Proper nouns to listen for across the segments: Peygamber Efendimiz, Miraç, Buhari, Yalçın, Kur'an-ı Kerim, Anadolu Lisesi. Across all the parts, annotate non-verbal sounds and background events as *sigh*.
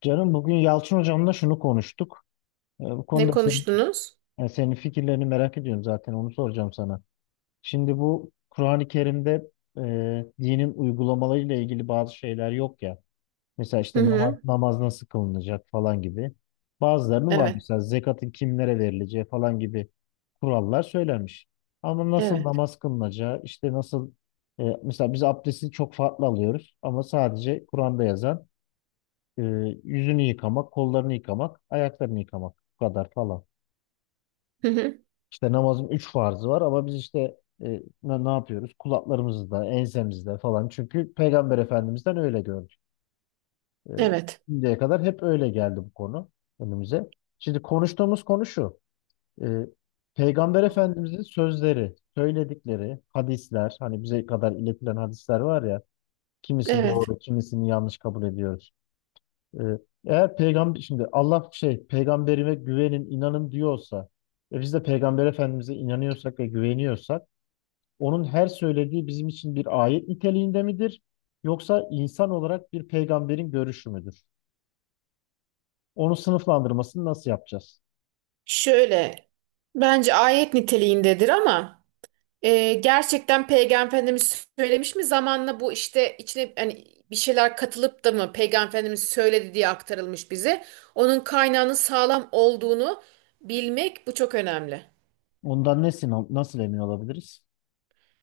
Canım bugün Yalçın hocamla şunu konuştuk. Bu Ne konuda konuştunuz? yani senin fikirlerini merak ediyorum, zaten onu soracağım sana. Şimdi bu Kur'an-ı Kerim'de dinin uygulamalarıyla ilgili bazı şeyler yok ya. Mesela Hı işte namaz, hı. namaz nasıl kılınacak falan gibi. Bazılarının var Evet. mesela, zekatın kimlere verileceği falan gibi kurallar söylenmiş. Ama nasıl Evet. namaz kılınacağı, işte nasıl, mesela biz abdesti çok farklı alıyoruz ama sadece Kur'an'da yazan, ee, yüzünü yıkamak, kollarını yıkamak, ayaklarını yıkamak. Bu kadar falan. Hı hı. İşte namazın üç farzı var ama biz işte, ne yapıyoruz? Kulaklarımızda, ensemizde falan. Çünkü Peygamber Efendimiz'den öyle gördük. Ee, Evet. şimdiye kadar hep öyle geldi bu konu önümüze. Şimdi konuştuğumuz konu şu. Ee, Peygamber Efendimiz'in sözleri, söyledikleri hadisler, hani bize kadar iletilen hadisler var ya, kimisi Evet. doğru, kimisini yanlış kabul ediyoruz. Ee, Eğer peygamber, şimdi Allah şey peygamberime güvenin, inanın diyorsa ve biz de peygamber efendimize inanıyorsak ve güveniyorsak, onun her söylediği bizim için bir ayet niteliğinde midir? Yoksa insan olarak bir peygamberin görüşü müdür? Onu sınıflandırmasını nasıl yapacağız? Şöyle bence ayet niteliğindedir ama gerçekten Peygamber Efendimiz söylemiş mi zamanla bu işte içine hani bir şeyler katılıp da mı Peygamber Efendimiz söyledi diye aktarılmış bize. Onun kaynağının sağlam olduğunu bilmek bu çok önemli. Ondan ne nasıl emin olabiliriz?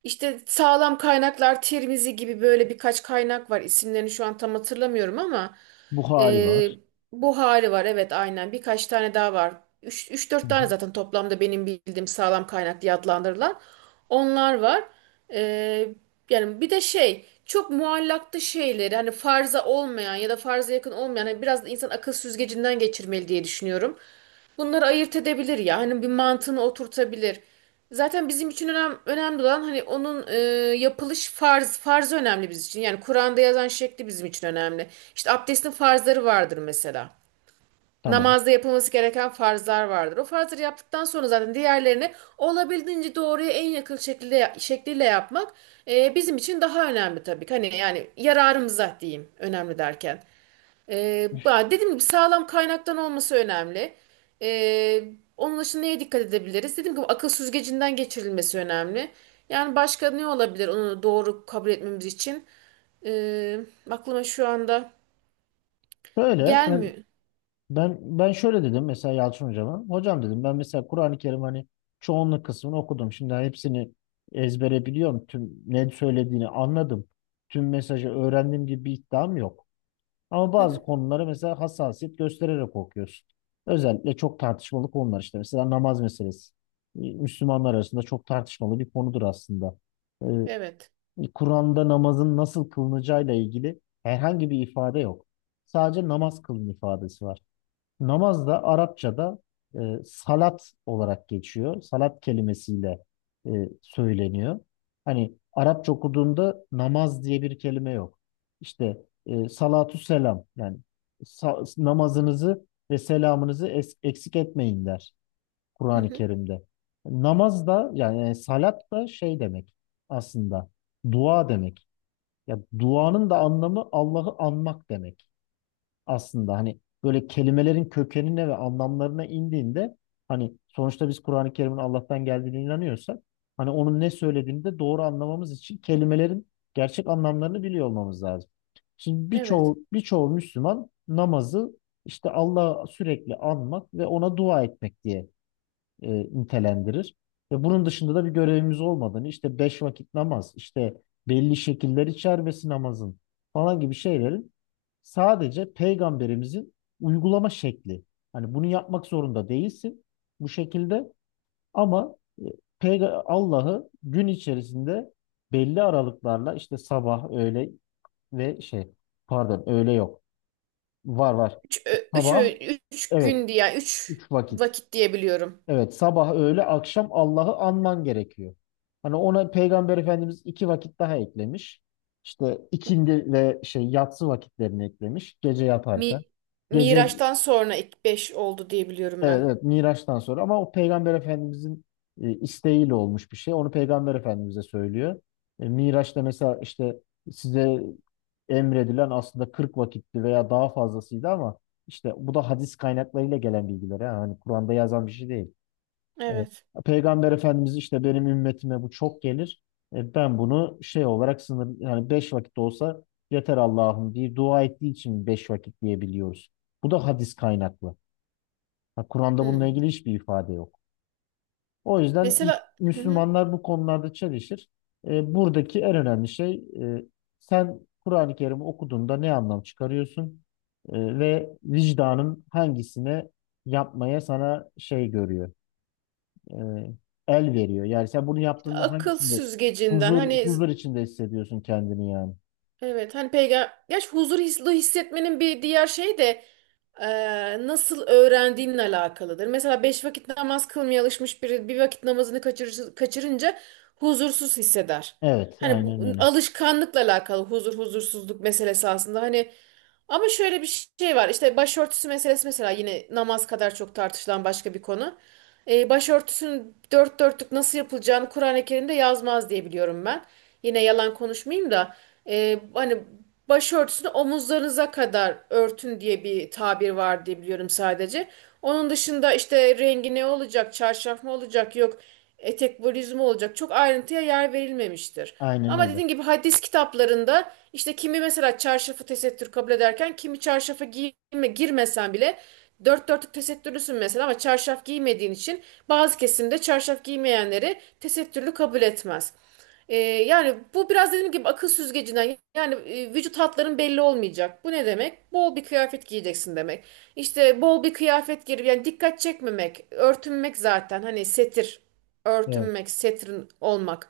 İşte sağlam kaynaklar Tirmizi gibi böyle birkaç kaynak var. İsimlerini şu an tam hatırlamıyorum ama Buhari e, var. Buhari var, evet aynen birkaç tane daha var. Üç üç Hı dört tane hı. zaten toplamda benim bildiğim sağlam kaynak diye adlandırılan onlar var. E, Yani bir de şey çok muallaklı şeyleri hani farza olmayan ya da farza yakın olmayan hani biraz da insan akıl süzgecinden geçirmeli diye düşünüyorum, bunları ayırt edebilir ya. Hani bir mantığını oturtabilir. Zaten bizim için önemli olan hani onun yapılış farz farz önemli bizim için. Yani Kur'an'da yazan şekli bizim için önemli. İşte abdestin farzları vardır mesela. Tamam. Namazda yapılması gereken farzlar vardır. O farzları yaptıktan sonra zaten diğerlerini olabildiğince doğruya en yakın şekilde şekliyle yapmak bizim için daha önemli tabii ki. Hani yani yararımıza diyeyim önemli derken. Dediğim gibi sağlam kaynaktan olması önemli. Ee, Onun dışında neye dikkat edebiliriz? Dediğim gibi akıl süzgecinden geçirilmesi önemli. Yani başka ne olabilir onu doğru kabul etmemiz için? Ee, Aklıma şu anda Böyle. gelmiyor. Ben şöyle dedim mesela Yalçın hocama. Hocam dedim, ben mesela Kur'an-ı Kerim, hani çoğunluk kısmını okudum. Şimdi hani hepsini ezbere biliyorum, tüm ne söylediğini anladım, tüm mesajı öğrendiğim gibi bir iddiam yok. Ama Hı bazı hı. konulara mesela hassasiyet göstererek okuyorsun. Özellikle çok tartışmalı konular işte. Mesela namaz meselesi. Müslümanlar arasında çok tartışmalı bir konudur aslında. Ee, Evet. Kur'an'da namazın nasıl kılınacağıyla ilgili herhangi bir ifade yok. Sadece namaz kılın ifadesi var. Namaz da Arapçada e, salat olarak geçiyor. Salat kelimesiyle söyleniyor. Hani Arapça okuduğunda namaz diye bir kelime yok. İşte salatu selam, yani namazınızı ve selamınızı eksik etmeyin der Hı Kur'an-ı hı. Kerim'de. Namaz da, yani salat da şey demek aslında, dua demek. Ya duanın da anlamı Allah'ı anmak demek aslında, hani böyle kelimelerin kökenine ve anlamlarına indiğinde, hani sonuçta biz Kur'an-ı Kerim'in Allah'tan geldiğine inanıyorsak, hani onun ne söylediğini de doğru anlamamız için kelimelerin gerçek anlamlarını biliyor olmamız lazım. Şimdi Evet. birçoğu Müslüman namazı işte Allah'ı sürekli anmak ve ona dua etmek diye nitelendirir. Ve bunun dışında da bir görevimiz olmadığını, işte 5 vakit namaz, işte belli şekiller içermesi namazın falan gibi şeylerin sadece peygamberimizin uygulama şekli. Hani bunu yapmak zorunda değilsin bu şekilde, ama Allah'ı gün içerisinde belli aralıklarla, işte sabah, öğle ve şey, pardon, öğle yok. Var var. Sabah, Üç evet, gün diye, yani üç 3 vakit. vakit diyebiliyorum. Evet, sabah, öğle, akşam Allah'ı anman gerekiyor. Hani ona Peygamber Efendimiz 2 vakit daha eklemiş. İşte ikindi ve şey yatsı vakitlerini eklemiş, gece yaparken. Mi, Gece, Miraç'tan sonra ilk beş oldu diyebiliyorum evet, ben. evet, Miraç'tan sonra, ama o Peygamber Efendimizin isteğiyle olmuş bir şey. Onu Peygamber Efendimiz'e söylüyor. Miraç'ta mesela, işte size emredilen aslında 40 vakitti veya daha fazlasıydı, ama işte bu da hadis kaynaklarıyla gelen bilgiler. Ha. Hani Kur'an'da yazan bir şey değil. Evet. Evet. Peygamber Efendimiz işte benim ümmetime bu çok gelir. Ben bunu şey olarak sınır, yani 5 vakit olsa yeter Allah'ım diye dua ettiği için 5 vakit diyebiliyoruz. Bu da hadis kaynaklı. Ha, Kur'an'da bununla ilgili Hmm. hiçbir ifade yok. O yüzden Mesela. Hı hı. Müslümanlar bu konularda çelişir. Buradaki en önemli şey, sen Kur'an-ı Kerim'i okuduğunda ne anlam çıkarıyorsun. Ve vicdanın hangisine yapmaya sana şey görüyor, e, el veriyor. Yani sen bunu yaptığında Akıl hangisinde süzgecinden huzur hani, huzur içinde hissediyorsun kendini yani. evet, hani peygamber gerçi huzur hissetmenin bir diğer şey de e, nasıl öğrendiğinle alakalıdır. Mesela beş vakit namaz kılmaya alışmış biri bir vakit namazını kaçırır, kaçırınca huzursuz hisseder. Evet, Hani aynen bu, öyle. alışkanlıkla alakalı huzur huzursuzluk meselesi aslında, hani ama şöyle bir şey var, işte başörtüsü meselesi mesela, yine namaz kadar çok tartışılan başka bir konu. Başörtüsünün dört dörtlük nasıl yapılacağını Kur'an-ı Kerim'de yazmaz diye biliyorum ben. Yine yalan konuşmayayım da hani başörtüsünü omuzlarınıza kadar örtün diye bir tabir var diye biliyorum sadece. Onun dışında işte rengi ne olacak, çarşaf mı olacak, yok etek volüzümü olacak. Çok ayrıntıya yer verilmemiştir. Aynen Ama öyle. dediğim gibi hadis kitaplarında işte kimi mesela çarşafı tesettür kabul ederken kimi çarşafı giyme, girmesen bile dört dörtlük tesettürlüsün mesela ama çarşaf giymediğin için bazı kesimde çarşaf giymeyenleri tesettürlü kabul etmez. Yani bu biraz dediğim gibi akıl süzgecinden, yani vücut hatların belli olmayacak. Bu ne demek? Bol bir kıyafet giyeceksin demek. İşte bol bir kıyafet girip yani dikkat çekmemek, örtünmek, zaten hani setir, Evet, örtünmek, setrin olmak.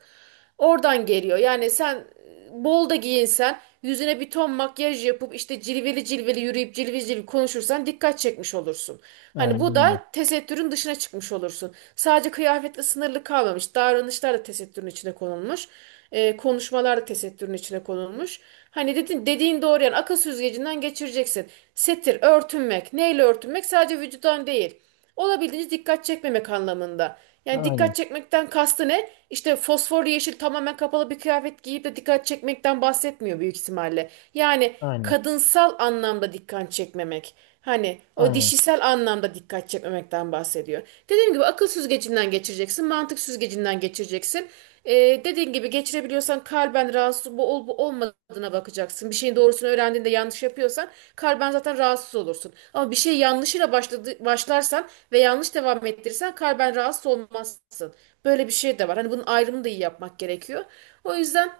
Oradan geliyor. Yani sen bol da giyinsen, yüzüne bir ton makyaj yapıp işte cilveli cilveli yürüyüp cilveli cilveli konuşursan dikkat çekmiş olursun. Hani aynen bu öyle. da tesettürün dışına çıkmış olursun. Sadece kıyafetle sınırlı kalmamış. Davranışlar da tesettürün içine konulmuş. Konuşmalar da tesettürün içine konulmuş. Hani dediğin doğru, yani akıl süzgecinden geçireceksin. Setir, örtünmek. Neyle örtünmek? Sadece vücudan değil. Olabildiğince dikkat çekmemek anlamında. Yani Aynen, dikkat çekmekten kastı ne? İşte fosforlu yeşil tamamen kapalı bir kıyafet giyip de dikkat çekmekten bahsetmiyor büyük ihtimalle. Yani aynen, kadınsal anlamda dikkat çekmemek. Hani o aynen, dişisel anlamda dikkat çekmemekten bahsediyor. Dediğim gibi akıl süzgecinden geçireceksin, mantık süzgecinden geçireceksin. Dediğin gibi geçirebiliyorsan kalben rahatsız bu olup olmadığına bakacaksın. Bir şeyin doğrusunu öğrendiğinde yanlış yapıyorsan kalben zaten rahatsız olursun. Ama bir şey yanlışıyla başladı, başlarsan ve yanlış devam ettirirsen kalben rahatsız olmazsın. Böyle bir şey de var. Hani bunun ayrımını da iyi yapmak gerekiyor. O yüzden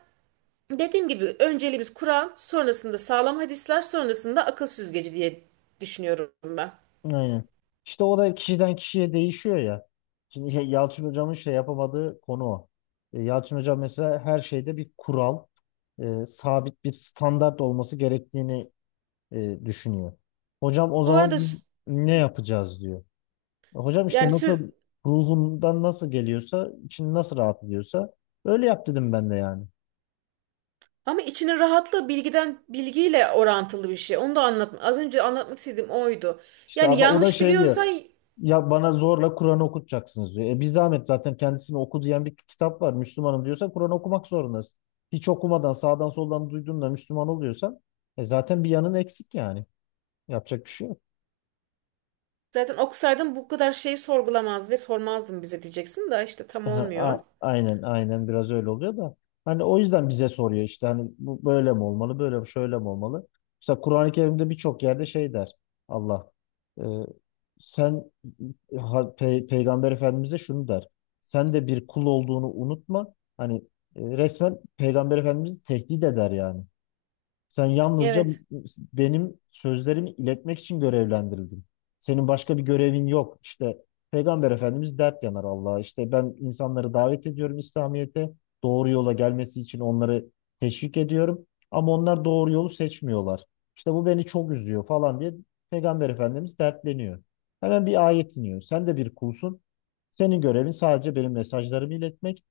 dediğim gibi önceliğimiz Kur'an, sonrasında sağlam hadisler, sonrasında akıl süzgeci diye düşünüyorum ben. aynen. İşte o da kişiden kişiye değişiyor ya. Şimdi Yalçın Hocam'ın şey yapamadığı konu o. Yalçın Hocam mesela her şeyde bir kural, sabit bir standart olması gerektiğini düşünüyor. Hocam o Bu arada zaman biz sü- ne yapacağız diyor. Hocam işte yani sür nasıl ruhundan nasıl geliyorsa, için nasıl rahat ediyorsa öyle yap dedim ben de yani. Ama içinin rahatlığı bilgiden, bilgiyle orantılı bir şey. Onu da anlatma. Az önce anlatmak istediğim oydu. İşte Yani o da yanlış şey biliyorsan diyor. Ya bana zorla Kur'an okutacaksınız diyor. E bir zahmet, zaten kendisini oku diyen bir kitap var. Müslümanım diyorsa Kur'an okumak zorundasın. Hiç okumadan sağdan soldan duyduğunla Müslüman oluyorsan, zaten bir yanın eksik yani. Yapacak bir şey yok. zaten okusaydın bu kadar şeyi sorgulamaz ve sormazdın bize diyeceksin. Da işte tam Aha, olmuyor. aynen aynen biraz öyle oluyor da, hani o yüzden bize soruyor, işte hani bu böyle mi olmalı, böyle mi, şöyle mi olmalı? Mesela Kur'an-ı Kerim'de birçok yerde şey der Allah, e, sen, Peygamber Efendimiz'e şunu der: sen de bir kul olduğunu unutma, hani resmen Peygamber Efendimiz'i tehdit eder yani. Sen yalnızca Evet. benim sözlerimi iletmek için görevlendirildin. Senin başka bir görevin yok. İşte Peygamber Efendimiz dert yanar Allah'a. İşte ben insanları davet ediyorum İslamiyet'e, doğru yola gelmesi için onları teşvik ediyorum. Ama onlar doğru yolu seçmiyorlar. İşte bu beni çok üzüyor falan diye Peygamber Efendimiz dertleniyor. Hemen bir ayet iniyor: sen de bir kulsun, senin görevin sadece benim mesajlarımı iletmek.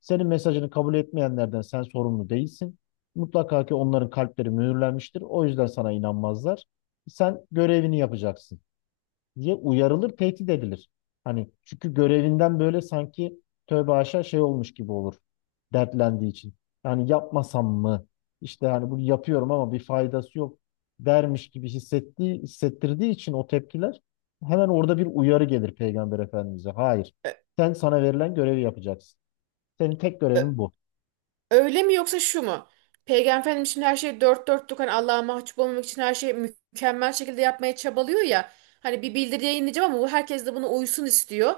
Senin mesajını kabul etmeyenlerden sen sorumlu değilsin. Mutlaka ki onların kalpleri mühürlenmiştir, o yüzden sana inanmazlar. Sen görevini yapacaksın diye uyarılır, tehdit edilir. Hani çünkü görevinden böyle sanki tövbe haşa şey olmuş gibi olur, dertlendiği için. Yani yapmasam mı, İşte hani bunu yapıyorum ama bir faydası yok dermiş gibi hissettiği, hissettirdiği için o tepkiler, hemen orada bir uyarı gelir Peygamber Efendimiz'e. Hayır, Ö- sen sana verilen görevi yapacaksın. Senin tek ö- görevin bu. Öyle mi yoksa şu mu? Peygamber Efendimiz şimdi her şeyi dört dörtlük hani Allah'a mahcup olmamak için her şeyi mükemmel şekilde yapmaya çabalıyor ya. Hani bir bildiri yayınlayacağım ama bu herkes de buna uysun istiyor.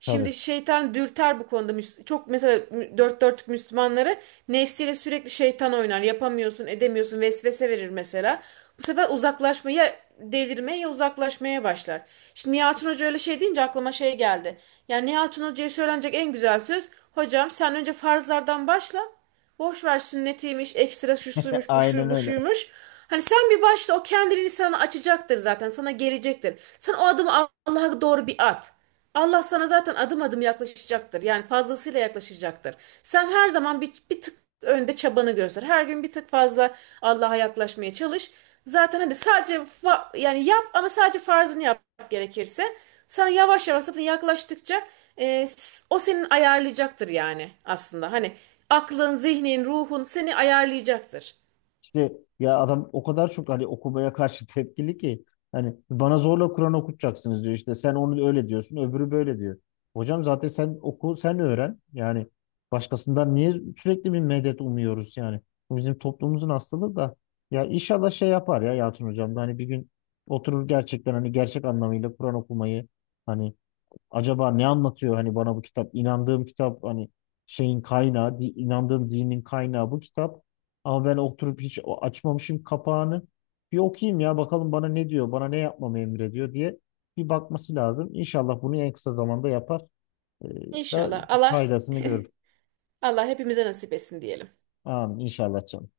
Şimdi Tabii. şeytan dürter bu konuda. Çok mesela dört dörtlük Müslümanları nefsiyle sürekli şeytan oynar. Yapamıyorsun, edemiyorsun, vesvese verir mesela. Bu sefer uzaklaşmaya ya delirmeye ya uzaklaşmaya başlar. Şimdi Nihat'ın Hoca öyle şey deyince aklıma şey geldi. Yani Nihat'ın Hoca'ya söylenecek en güzel söz, hocam sen önce farzlardan başla. Boş ver sünnetiymiş, ekstra şu suymuş, bu Aynen şu, bu öyle. şuymuş. Hani sen bir başla, o kendiliğini sana açacaktır zaten, sana gelecektir. Sen o adımı Allah'a doğru bir at. Allah sana zaten adım adım yaklaşacaktır. Yani fazlasıyla yaklaşacaktır. Sen her zaman bir tık önde çabanı göster. Her gün bir tık fazla Allah'a yaklaşmaya çalış. Zaten hadi sadece yani yap, ama sadece farzını yap gerekirse. Sana yavaş yavaş zaten yaklaştıkça o senin ayarlayacaktır yani aslında. Hani aklın, zihnin, ruhun seni ayarlayacaktır. İşte ya adam o kadar çok hani okumaya karşı tepkili ki, hani bana zorla Kur'an okutacaksınız diyor, işte sen onu öyle diyorsun, öbürü böyle diyor. Hocam zaten sen oku, sen öğren yani, başkasından niye sürekli bir medet umuyoruz yani. Bu bizim toplumumuzun hastalığı da. Ya inşallah şey yapar ya Yalçın hocam da, hani bir gün oturur gerçekten, hani gerçek anlamıyla Kur'an okumayı, hani acaba ne anlatıyor hani bana bu kitap? İnandığım kitap, hani şeyin kaynağı, inandığım dinin kaynağı bu kitap. Ama ben oturup hiç açmamışım kapağını. Bir okuyayım ya, bakalım bana ne diyor, bana ne yapmamı emrediyor diye bir bakması lazım. İnşallah bunu en kısa zamanda yapar. Ee, da İnşallah Allah faydasını *laughs* görür. Allah hepimize nasip etsin diyelim. Amin inşallah canım.